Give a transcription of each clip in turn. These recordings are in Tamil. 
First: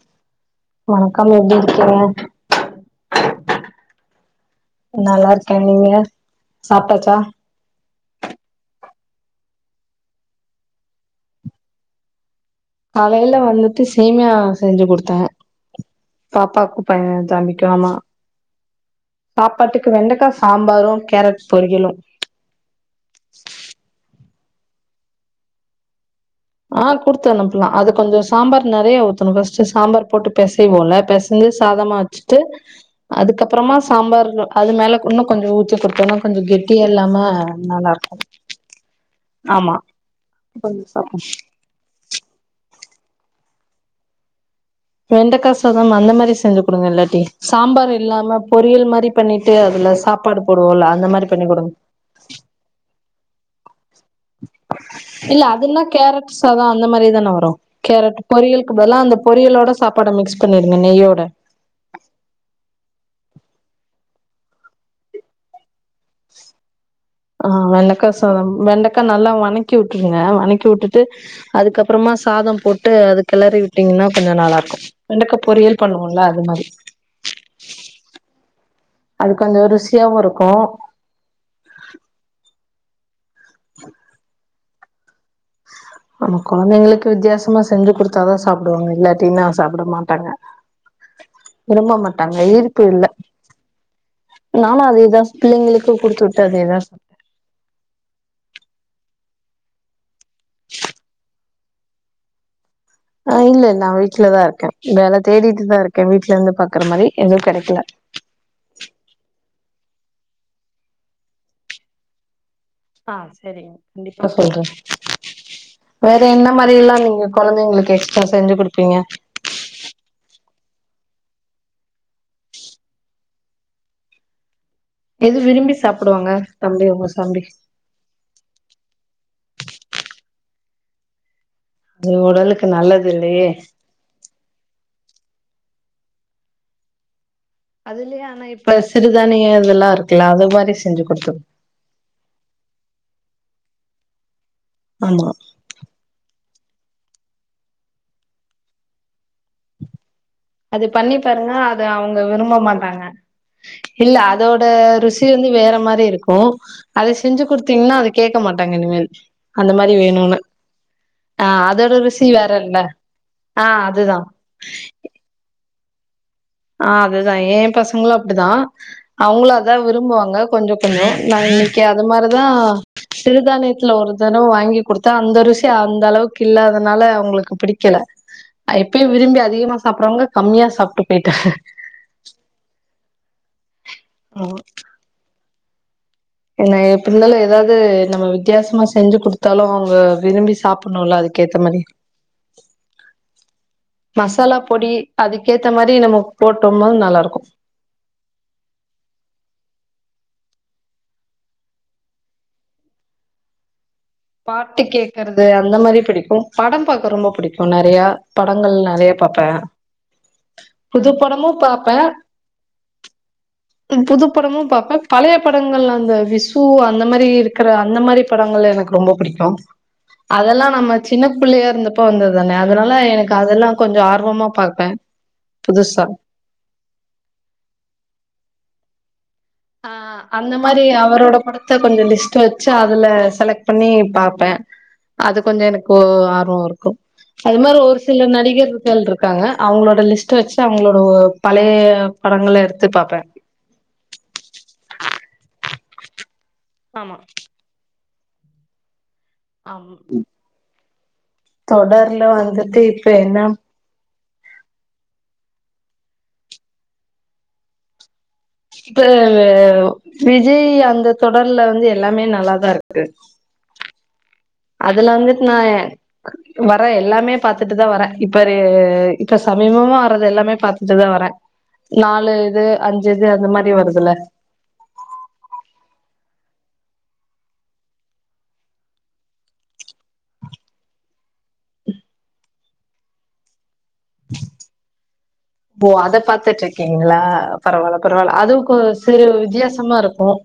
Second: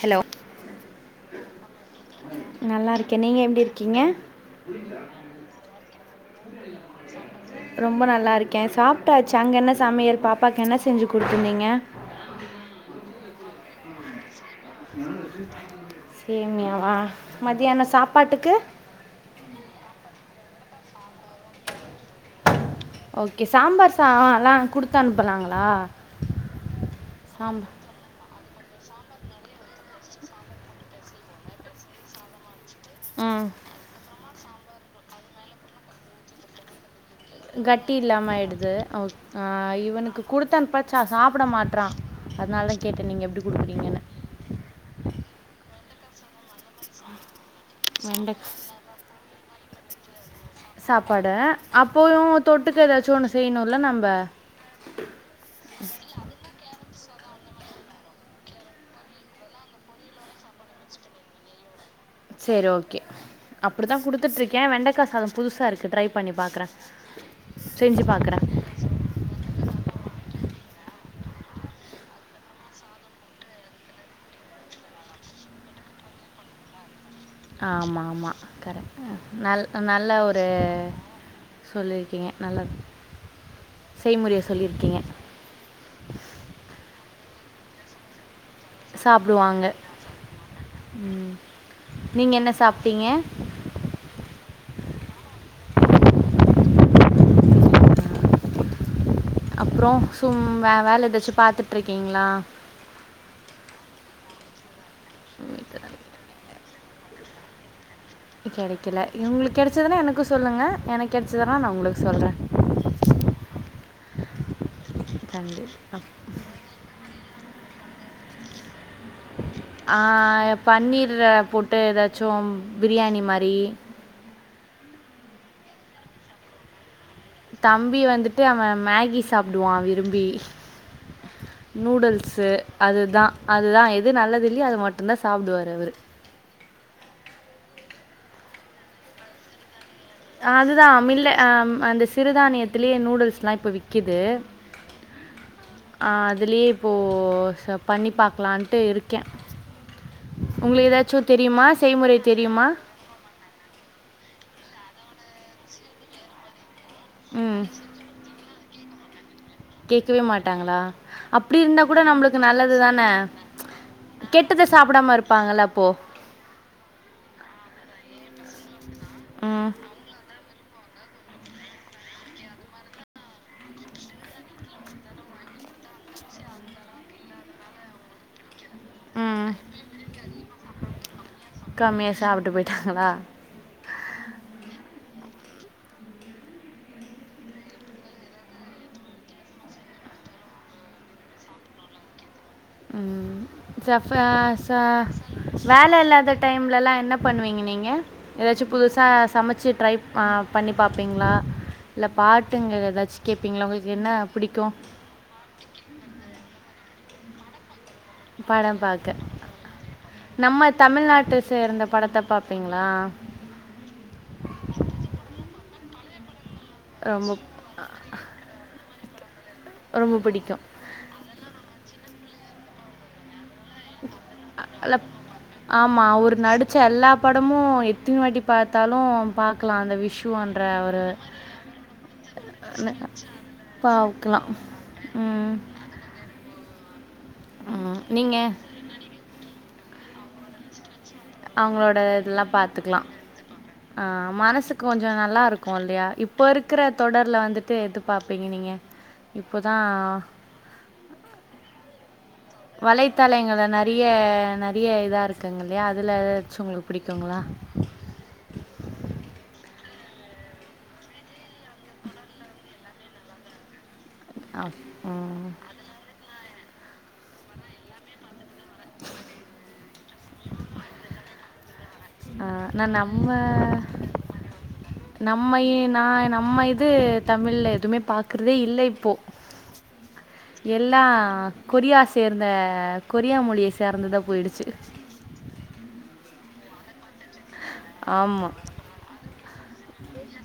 ஹலோ வணக்கம் எப்படி இருக்கீங்க நல்லா இருக்கேன் நீங்கள் எப்படி இருக்கீங்க நல்லா இருக்கே நீங்க சாப்ட்டாச்சா ரொம்ப நல்லா இருக்கேன் சாப் சாப்டாச்சு அங்க என்ன சமைல் பாப்பாக்கு என்ன செஞ்சு கொடுத்தருந்தீங்க காலையில வந்துட்டு சேமியா செஞ்சு கொடுத்தேன் பாப்பாக்கு சேமியாவா பையன் தம்பக்கும் மதியானம் ஆமா சாப்பாட்டுக்கு சாப்பாட்டுக்கு வெண்டைக்கா சாம்பாரும் ஓகே சாம்பார்சா ஹான் தான் குடுத்து அனுப்பலாங்களா ஆஹ் கொடுத்து சாம்பார் அனுப்புலாம் அது கொஞ்சம் சாம்பார் நிறைய ஊத்தணும் ஃபர்ஸ்ட்டு சாம்பார் போட்டு பிசைவோல பிசைசு சாதமா வச்சுட்டு ம் அதுக்கப்புறமா சாம்பார் அது மேல இன்னும் கொஞ்ச உத்தி குத்துன்னும் கொஞ்சம் கெட்டியா இல்லாம நல்லா கட்டி இருக்கு இல்லாம ஆயிடுது ஆஹ் ஆமா இவனுக்கு கொடுத்தன கொஞ்சோ பச்ச சாப் சாப்ட மாட்டறான் அதனால கேட்டேன் நீங்க எப்டி குடுக்குறீங்கன்னு வெண்டக்கா சாதம் அந்த மாரி செஞ்சு குடுங்க இல்லாட்டி சாம்பார் இல்லாம வெண்டைக்காய் பொரியல் மாரி பண்ணிட்டு அதுல சாப்ப சாப்பாடு அப்பயும் தொட்டுக்க ஏதாச்சும் ஒண்ணு இல்ல அதுன்னா கேரட்ஸ் சாதாம் அந்த மாரி தான வரும் கேரட் பொரியலுக்கு பல்லா அந்த பொரியலோட சாப்பாட மிக்ஸ் பண்ணிடுங்க நெய்யோட சரி ஓகே அப்படிதான் குடுத்துட்டு இருக்கேன் வெண்டைக்காசாதம் புதுசா இருக்கு ட்ரை பண்ணி பாக்குறேன் ஆஹ் வெண்டக்கா சாதம் வெண்டக்கா நல்லா வனக்கி விட்டுருங்க வனக் க்கி விட்டுட்டு அதுக்கப்புறமா சாதம் போட்டு அது கிளறி விட்டீங்கன்னா கொஞ்சம் நல்லா இருக்கும் வெண்டக்கா பொரியல் பண்ணுவோம்ல அது மாரி ஆமா ஆமா கரெக்ட் அது கொஞ்சோ நல் நல்ல ருசியாவு ஒரு இருக்கு சொல்லியிருக்கீங்க ந [unintelligible] செய்முறைய சொல்லியிருக்கீங்க உப்புமா செஞ்சி கொடுத்தா சாப் சாப்டுவாங்க இல்லாட்டினா சாப்பிடுவாங்க சாப்பிட மாட்டாங்க விரும்ப நீங்க மாட்டாங்க என்ன ஈர்ப்பு இல்ல சாப்பிட்டீங்க நானும் அதேதான் பிள்ளைங்களுக்கு குடுத்து விட்டு அதே தான் சாப்ட்டேன் அப்புறம் வேல எதாச்சு பாத்துட்டு விட்டு இருக்கீங்களா ஆஹ் இல்ல நா வீட்லதான் இருக்கேன் வேல தேடிட்டுதா இருக்க வீட்ல இருந்து பாக்க பாக்குற மாரி எதும் கெடைக்கல கெடைக்கல உங்களுக்கு கெடச்சுதுன்னா எனக்கும் சொல்லுங்க எனக்கு கெடச்சதன்னா நான் உங்களுக்கு சொல்றேன் ஆஹ் சரிங்க கண்டிப்பா சொல்றேன் கண்டிப்பா வேற என்ன மாரி எல்லாம் நீங்க கொழந்தைங்களுக்கு செஞ்சு குடுப்பீங்க ஆஹ் பன்னீர் போட்டு ஏதாச்சும் பிரியாணி மாரி எது விரும்பி சாப்டுவாங்க தம்பிங்க தம்பி வந்துட்டு அவன் மேகி சாப்டுவான் விரும்பி அது நூடுல்ஸு உடலுக்கு நல்லது அதுதான் இல்லையே அதுதான் எது நல்லது இல்லையே அது மட்டு அந்தா சாப்டுவாரு அவரு அதுலயே ஆனா இப்ப சிறுதானியங்க இதெல்லாம் இருக் அதுதான் மில்ல அ அந்த சிறுதானியத்திலேயே நூடுல்ஸ் லாம் இப்போ விக்குது ஆமா ஆஹ் அதுலயே இப்போ பண்ணி பார்க்கலான்ட்டு இருக்கேன் அது உங்களுக்கு பண்ணி ஏதாச்சும் பாருங்க தெரியுமா அத செய்முறை அவங்க விரும்ப தெரியுமா மாட்டாங்க இல்ல அதோட ருசி வந்து வேற மாதிரி இருக்கும் அது செஞ்சு ம் கொடுத்தீங்கன்னா அது கேக மாட்டாங்க இனிமேல் [inaudible] கேட்கவே வேணுன்னு மாட்டாங்களா ஆ அப்படி இருந்தா அதோட கூட ருசி நம்மளுக்கு வேறல்ல நல்லதுதானே ஆ அதுதா கெட்டத சாப்பிடாம இருப்பாங்கள போ ஆஹ் அதுதான் ஏன் பசங்களும் அப்படிதான் அவங்களும் ம் அதான் விரும்புவாங்க கொஞ்சம் கொஞ்சம் நான் இன்னைக்கு அது மாரிதான் சிறுதானியத்துல ஒரு தடவை வாங்கி கொடுத்தேன் அந்த ரூசி அந்த அளவுக்கு இல்லாதனால அவங்களுக்கு பிடிக்கல அப்பயும் விரும்பி அதிகமா சாப்படுறவங்க கம்மியா சாப்பிட்டு கம்மியா சாப்பிட்டு போயிட்டாங்களா ம் என் எப்ப இருந்தாலு எதாது நம்ம வித்தியாசமா செஞ்சி குடுத்தாலு அவுங்க விரும்பி சாப்ணுல அதுக்க ஏத்த மாரி ம் சஃப மசாலா ச பொடி அதுக்கேத்த மாரி வேல நம்ம இல்லாத டைம்ல போட்டோம்னா எல்லா என்ன நல்லா இருக்கு பண்ணுவீங்க நீங்க எதாச்சு புதுசா சமைச்சி ட்ரை ப பண்ணி பாப்பீங்களா இல்ல பாட்டுங்க எதாச்சு கேப்பீங்களா உங்களுக்கு என்ன பிடிக்கும் பாட்டு கேக்கறது அந்த மாரி பிடிக்கு படம் பார்க் ரொம்ப புடிக்குனர் படம் பாக்க நம்ம புது தமிழ்நாட்ட படமு சேர்ந்த படத்தை பாப்பீங்களா புதுப்படமும் பாப்பேன் பழைய படங்கள் அந்த விஸ் பூ அந்த மாரி ரொம்ப இருக்கிற அந்த மாரி படங்கள் எனக்கு ரொம்ப புடிக்கு ரொம்ப பிடிக்கும் அதெல்லா நம்ம சின்ன பிள்ளையா இருந்தப் இப்ப வந்தது தானே அதனால எனக்கு அதெல்லா கொஞ்ச ஆர்வமா பாப்பே ஆமா புதுசா அவுர் நடிச்ச எல்லா படமும் எத்தினி வாட்டி பாத்தாலு ஆ அந்த மாரி அவரோட படத்தை கொஞ்ச லிஸ்ட் வெச்சி அதுல செலக்ட் பண்ணி பார்க்கலாம் பாப்பே அது ம் கொஞ்ஜோ எனக்கு ஆர்வம்வரும் இப்ப அது மாரி ம் ஒரு சில நீங்க நடிகர்கள் இருக்காங்க அவுங்களோட லிஸ்ட் வெச்சி அவுங்க அவுங்களோட பழைய அவங்களோட இதெல்லா படங்கள்ள எடுத்து பாத்துக்கலா பாப்பே ஆ மனசுக்கு கொஞ்சே நல்லா இருக்கு இல்லையா இப் இப்போ இருக்கற ஆமா தொடர்ல வந்துட்டு இது பாப்பிங்க நீங்க இப்போதா அம் தொடர் வலைத்தளைங்கள நெறைய நெறைய இதா இருக்குங் இல்லயா அதுல எதாச்சு உங்களுக்கு புடிக்குங்களா இது விஜய் அந்த தொடர்ல வந்து எல்லாமே நல்லா தா இருக்கு ஆ அதுல வந்துட்டு ம் நா வர எல்லாமே பாத்துட்டு தா வரே இப்ப இப்ப சமீபமா வர்றது எல்லாமே பாத்துட்டு தா வரேன் ஆ நா நம்ம வருதுல்ல நம்ம நா நம் நம்ம இது தமில்ல எதுமே பாக்குறதே இல்ல இப்போ எல்லா கொரியா சேர்ந்த கொரியா மொழியை சேர்ந்ததா போயிடுச்சு ஓ அத பாத்துட்டு இருக்கீங்களா பரவாயில்ல பரவாயில்ல ஆமா அதுவும்க்கு சிறு வித்தியாசமா இருக்கும்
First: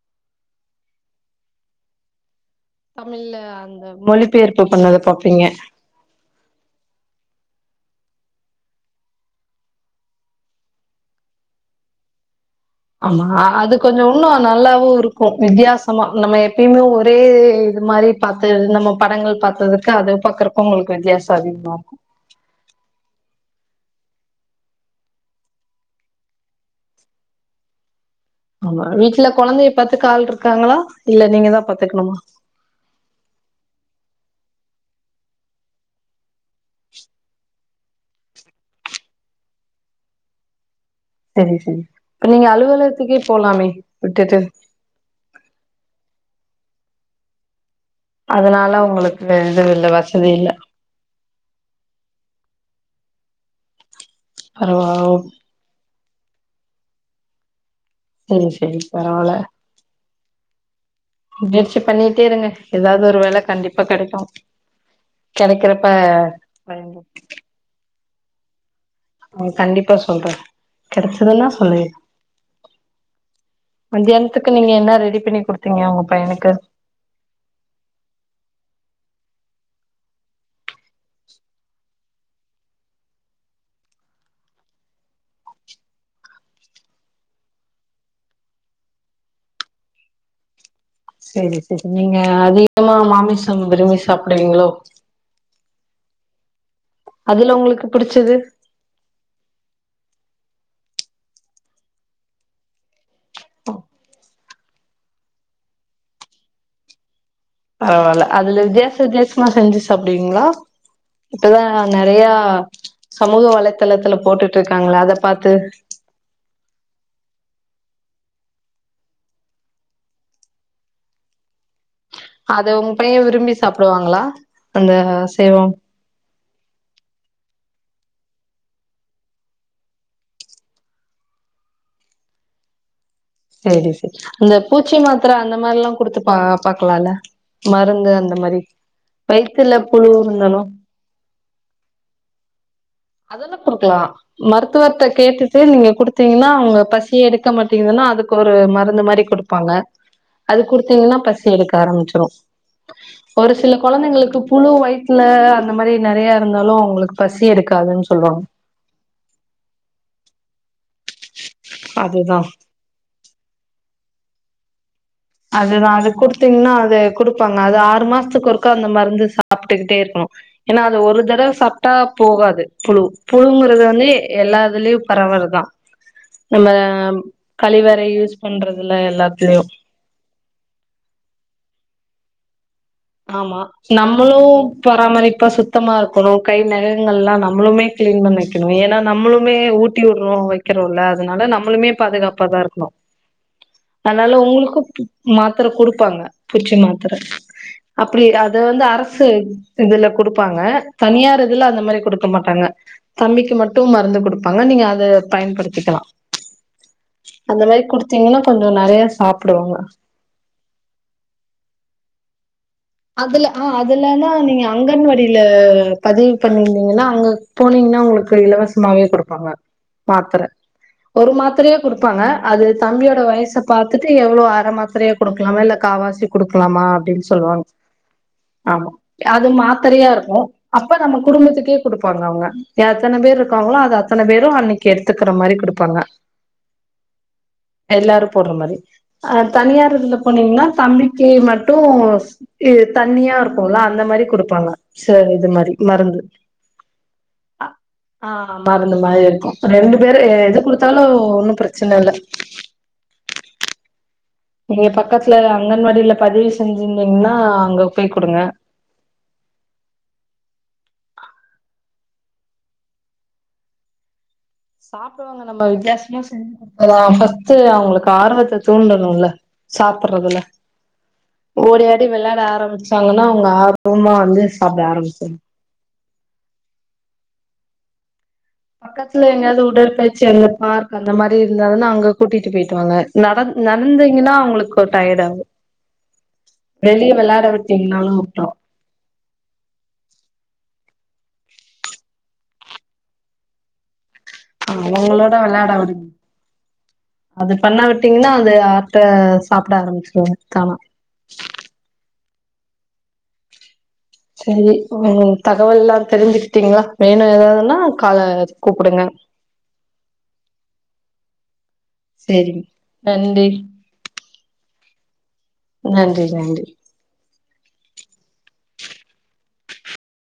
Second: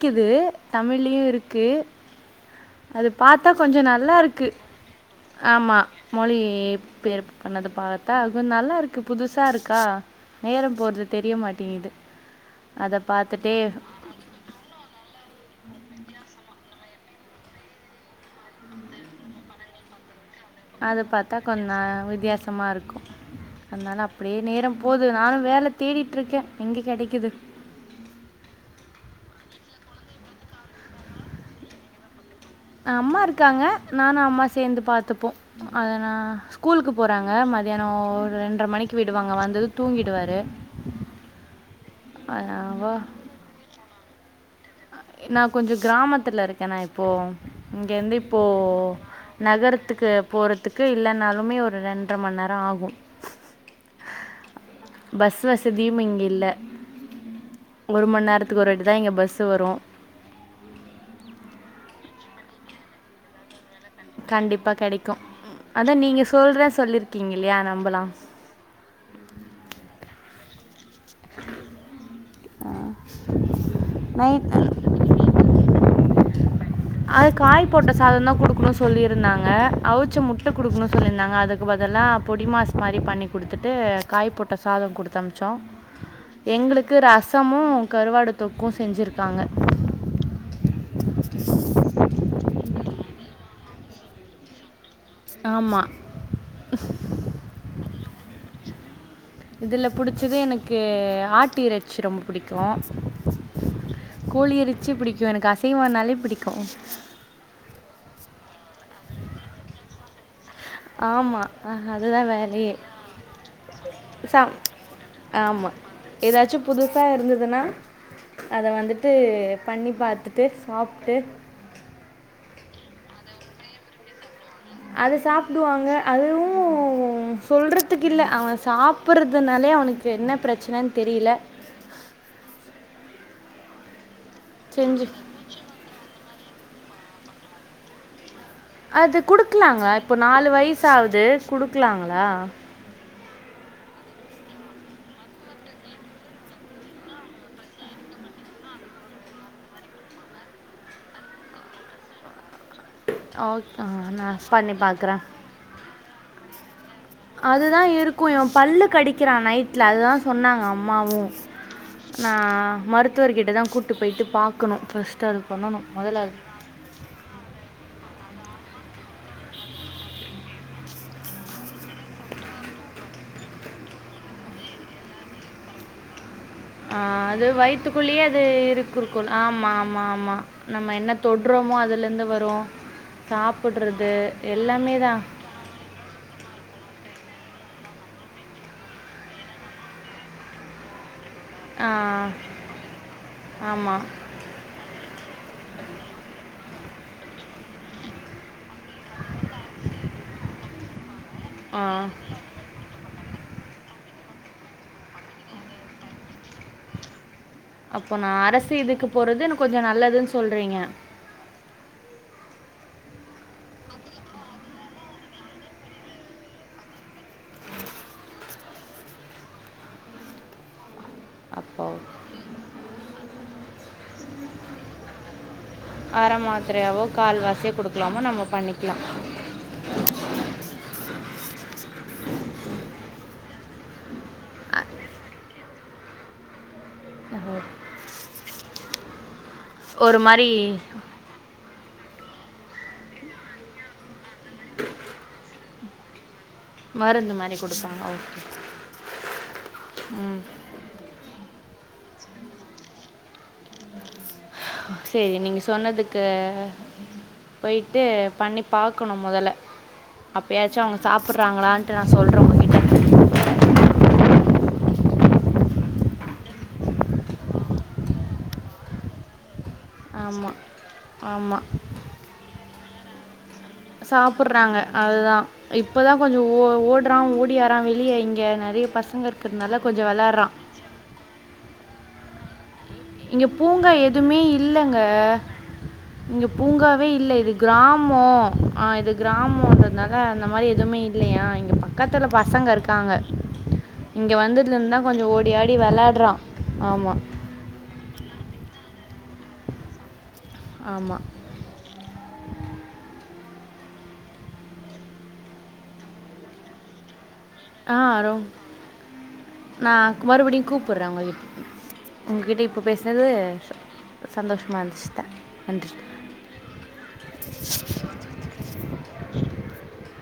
இருக்குது தமிழ்லும் இருக்கு அது தமிழ்ல பாத்தா கொஞ்சோ அந்த நல்லா இருக்கு மொழிபெயர்ப்பு பண்ணது ப ஆமா மொழி்பெயர்ப்பு பண்ணது பாத்தா அதுநல்லா இருக்கு புதுசா இருக்கா நேரம் போறது தெரிய மாட்டேங்கு இது ஆமா அது கொஞ்சம் இன்னும் நல்லாவும் இருக்கும் வித்தியாசமா நம்ம எப்பயுமே ஒரே இது மாரி பாத்த நம்ம படங்கள் பாத்ததுக்கு அது பாக்குறப்ப உங்களுக்கு அது வித்தியாசோ பாத்தா அதிகமா இருக்கு கொஞ்சம் வித்தியாசமா இருக்கும் அதனால அப்டியே நேரம் போகுது நானும் வேல தேடிட்டு இருக்கேன் எங்க கெடைக்குது ஆமா வீட்டுல கொழந்தைய பாத்துக்கு ஆள் இருக்காங்களா இல்ல நீங்க தான் பாத்துக்கணுமா அம்மா இருக்காங்க நானும் அம்மா சேர்ந்து பாத்துப்போம் அதனா ஸ்கூலுக்கு போறாங்க மதியானம் ரெண்டரை மணிக்கு விடுவாங்க வந்தது தூங்கிடுவாரு செரி செரி இப்ப நீங்க அலுவலகத்துக்கே போலாமே விட்டுட்டு நான கொஞ்சம் கிராமத்துல இருக்கேனா இப்போ இங்க வந்து இப்போ அதனால உங்களுக்கு இது இல்ல நகரத்துக்கு வசதி இல்ல போறதுக்கு இல்லனால எப்மே ஒரு ரெண்டரை மணி நேரம் ஆகும் பரவா பஸ் வசதியும் இங் இல்ல ஒரு மணி சரி நேரத்துக்கு ஒரு சரி வாட்டி தான் இங்க பரவால்ல பஸ்ஸு வரும் முயற்சி பண்ணிட்டே இருங்க ஏதாவது ஒரு வேல கண்டிப்ப கண்டிப்பா கெடைக்கும் அதான் நீங்க சொல்ற பயன்ப சொல்லிருக்கீங்க இல்லயா நம்பலாம் ஆ கண்டிப்பா சொல்றேன் கெடச்சதுன்னா சொல்லு நைட் மத்தியானத்துக்கு நீங்க என்ன ரெடி பண்ணி குடுத்தீங்க உங்க பையனுக்கு அது காய் போட்ட சாதம் தான் குடுக்கணும்னு சொல்லியிருந்தாங்க அவிச்ச முட்ட குடுக்கணும்னு சொல்லியிருந்தாங்க அதுக்கு பதில்லா பொடி மாசு மாரி பண்ணி கொடுத்துட்டு காய் போட்ட சாதம் கொடுத்தமச்சோம் எங்களுக்கு ரசமும் கருவாடு தொக்கும் செஞ்சிருக்காங்க சரி சரி நீங்க அத அதிகமா மாமிசம் விரும்பி சாப்பிடுவிங்களோ ஆமா அதுல உங்களுக்கு புடிச்சது இதுல பிடிச்சது எனக்கு ஆட்டு இரைச்சி ரொம்ப பிடிக்கும் போ கோழி இரைச்சு பிடிக்கும் எனக்கு அசைவம்னாலே பிடிக்கும் பரவால அதுல வித்தியாச வித்தியாசமா செஞ்சுச்சு சாப்பிடுவீங்களா ஆமா ஆஹ் அதுதான் வேலயே சமூக வலைத்தளத்துல ச போட்டுட்டு இருக்காங்கள அத பாத்து ஆமா ஏதாச்சும் புதுசா இருந்துதுன்னா அத வந்துட்டு பண்ணி பாத்துட்டு சாப்பிட்டு அத உங்க பையன் விரும்பி சாப்பிடுவாங்களா அது சாப்பிடுவாங்க அதுவும் அதுவும் சொல்றதுக்கு இல்ல அவன் சாப்பறதுனாலே அவனுக்கு என்ன பிரச்சனன்னு தெரில செரி செ இந்த பூச்சி மாத்திர அந்த மாரி எல்லாம் குடுத்துப்பான் பாக்கலாம்ல மருந்து அந்த மாரி அது வயித்துல குடுக்கலாங்க புழு இப்போ நாலு இருந்தாலு வயச ஆவுது குடுக்கலாங்களா அதெல்லாம் குடுக்கலாம் மருத்துவத்தை கேட்டுட்டு நீங்க குடுத்தீங்கன்னா அவங்க பசி எடுக்க மாட்டீங்கதுன்னா அதுக்கு ஒரு மருந்து மாரி குடுப்பாங்க அது குடுத்தீங்கன்னா பசி எடுக்க ஆரம்பிச்சிரும் ஒரு சில ஓகே கொழந்தைங்களுக்கு நான் புழு பண்ணி பார்க்குறேன் வயித்துல அந்த மாரி நெறைய இருந்தாலும் அவங்களுக்கு பசி இருக்கு அப்டிதான் இருக்கும் இவ பல்லு கடிக்கிறான் நைட்ல அதுதான் சொன்னாங்க அம்மாவும் அதுதா நான் மருத்துவர்கிட்ட தான் கூட்டு போய் [unintelligible] பாக்கணும் ஃபர்ஸ் அதுதான் அது குடுத்தீங்கன்னா அது குடுப்பாங்க அது ஆறு மாசத்துக்கு ஒருக்க அந்த மருந்து சாப்பிட்டுக்கிட்டே இருக்கணும் ஏன்னா ஆ ஒரு தடவ சாப்பிட்டா போகாது புழு புழுங்கிறது வந்து எல்லா இதுலயும் பரவுறதுதா ஆஹ் அது வயித்துக்குள்ளேயே அது இருக்கு பண்றதுல இருக்கும் எல்லாத்துலயு ஆமா ஆமா ஆமா நம்ம என்ன தொடுறோமோ அதுல இருந்து வரும் ஆமா சாப்பிடுறது நம்மளும் எல்லாமே தான். பராமரிப்பா சுத்தமா இருக்கணும் கை நகங்கள் எல்லாம் நம்ம நம்மளுமே கிளீன் பண்ண வக்கணும் ஏன்னா நம்மளுமே ஊட்டி விடுறோம் வக்கிறோல அதனால நம்மளுமே ஆ, பாதுகாப்பாதான் இருக்கணும் ஆமா. அதனால உங்களுக்கு மாத்திர குடுப்பாங்க பூச்சி மாத்தர அப்பிடியே யார் இது வந்து அரசு இதுல குடுப்பாங்க தனியார் இதுல அந்த ஆ. மாரி குடுக்க மாட்டாங்க தம்பிக்கு மட் மட்டும் மறந்து குடுப்பாங்க நீங்க அத பயன்படுத்திக்கிலா அப்போ நா கொஞ்சோ அரசு நெறைய இதுக்கு போறது எனக்கு சாப்பிடுவாங்க கொஞ்ச நல்லதுன் சொல்றீங்க அதுல ஆஹ் அதுலனா நீங்க அங்கன்வாடியில பதிவு பண்ணிருந்தீங்கன்னா அங்க போனீங்கன்னா உங்குளுக்கு இலவசமாவே குடுப்பாங்க மாத்தர ஒரு மாத்தரையே அப்போ குடுப்பாங்க அது தம்பியோட வயச பாத்துட்டு எவ்ளோ அரை மாத்திரையே குடுக்குலாமா இல்ல காவாசி அரை குடுக்குலாமா மாத்திரையாவோ, அப்டின் சொல்லுவாங் கால்வாசியோ குடுக்கலாமோ நம்ம ஆமா பண்ணிக்கலாம். அது மாத்திரையா இருக்கு அப்ப நம்ம குடும்பத்துக்கே குடுப்பாங்க அவுங்க எத்தனை பேர் இருக்காங்களோ அது அத்தனை பேரு அன்னைக்கு எடுத்துக்குற மாரி குடுப் பாங்க எல்லாரு போடுற மாரி அஹ் தனியார் இதுல ஒரு மாரி போனீங்கன்னா தம்பிக்கு மட்டு [inaudible] இது தண்ணியா இருக்கும்குளா அந்த மாரி குடுப்பாங்க சேர் இது மாரி மருந்து மருந்து மாரி குடுப்பாங்க. ஓகே. ஆஹ மருந்து மாரி இருக்கு ரெண்டு பேரு எத குடுத்தாலு ஒன்னு பிரச் சின்னதுல சேரி நீங்க அங்கன்வாடில சொன்னதுக்கு பதிவு செஞ்சிருந்தீங்கன்னா அங்க போயிட்டு போய் குடுங்க பண்ணி பாக்கணும் முதல அப்ப யாச்சும் அவுங் சாப்புறாங்கிளான்ட்டு நா சொல்ற உங்க கிட்ட சாப்பிடுவாங்க நம்ம வித்தியாசமா செஞ்சு குடுக்குறோ பஸ்ட்டு அவுங்களுக்கு ஆர்வத்தை தூண்டணுல சாப்பிடறதுல ஆமா ஆமா ஓடி ஆடி விளாட ஆரம்பிச் ட்டாங்குன்னா அவுங்க ஆரவ் சாப்புர்றாங்க அதுதா இப்பதா கொஞ்ச ஓ ஓடுறான் ஓடியாரா வெளியய் பக்கத்துல எங்கியாவது உடற்பயிற்சி அந்த விளையாடுறான் பார்க் அந்த மாரி இருந்தாகுன்னா அங்க கூட்டிட்டு பேயிட் இங்க பூங்கா எதுமே இல்லங்க டயர்ட் ஆகு இங்க பூங்காவே வெளிய இல்ல வெளாட இது விட்டீங்கனாலு கிராமோ விட்ரு ஆஹ் இது கிராமோன்றதுனால அந்த மாரி எதுவுமே இல் இல்லியா இங்க பக்கத்துல பசங்க இருக்காங்க இங்க வந்ததுல இருந்தா கொஞ்ச அவங்களோட ஓடி வெளாட ஆடி விடுங்க விளாட்றான் ஆமா பீன்னாங்கு ஆப் ட்ற சாப்புட ஆரம்பிச்சிருவாங்க தானா ஆமாம் சேரி உங்களு தகவல்லா தெரிஞ்சுக்கிட்டீங்களா வேணு ஏதாவுது ஆஹ் அரோ நா மறுபடியும் கூப்புடுறே உங்களுக் உங்கிட்ட சேரிங் இப்ப பேசுனது நன்றி சந்தோஷ்மா இருந்துச் நன்றி [inaudible]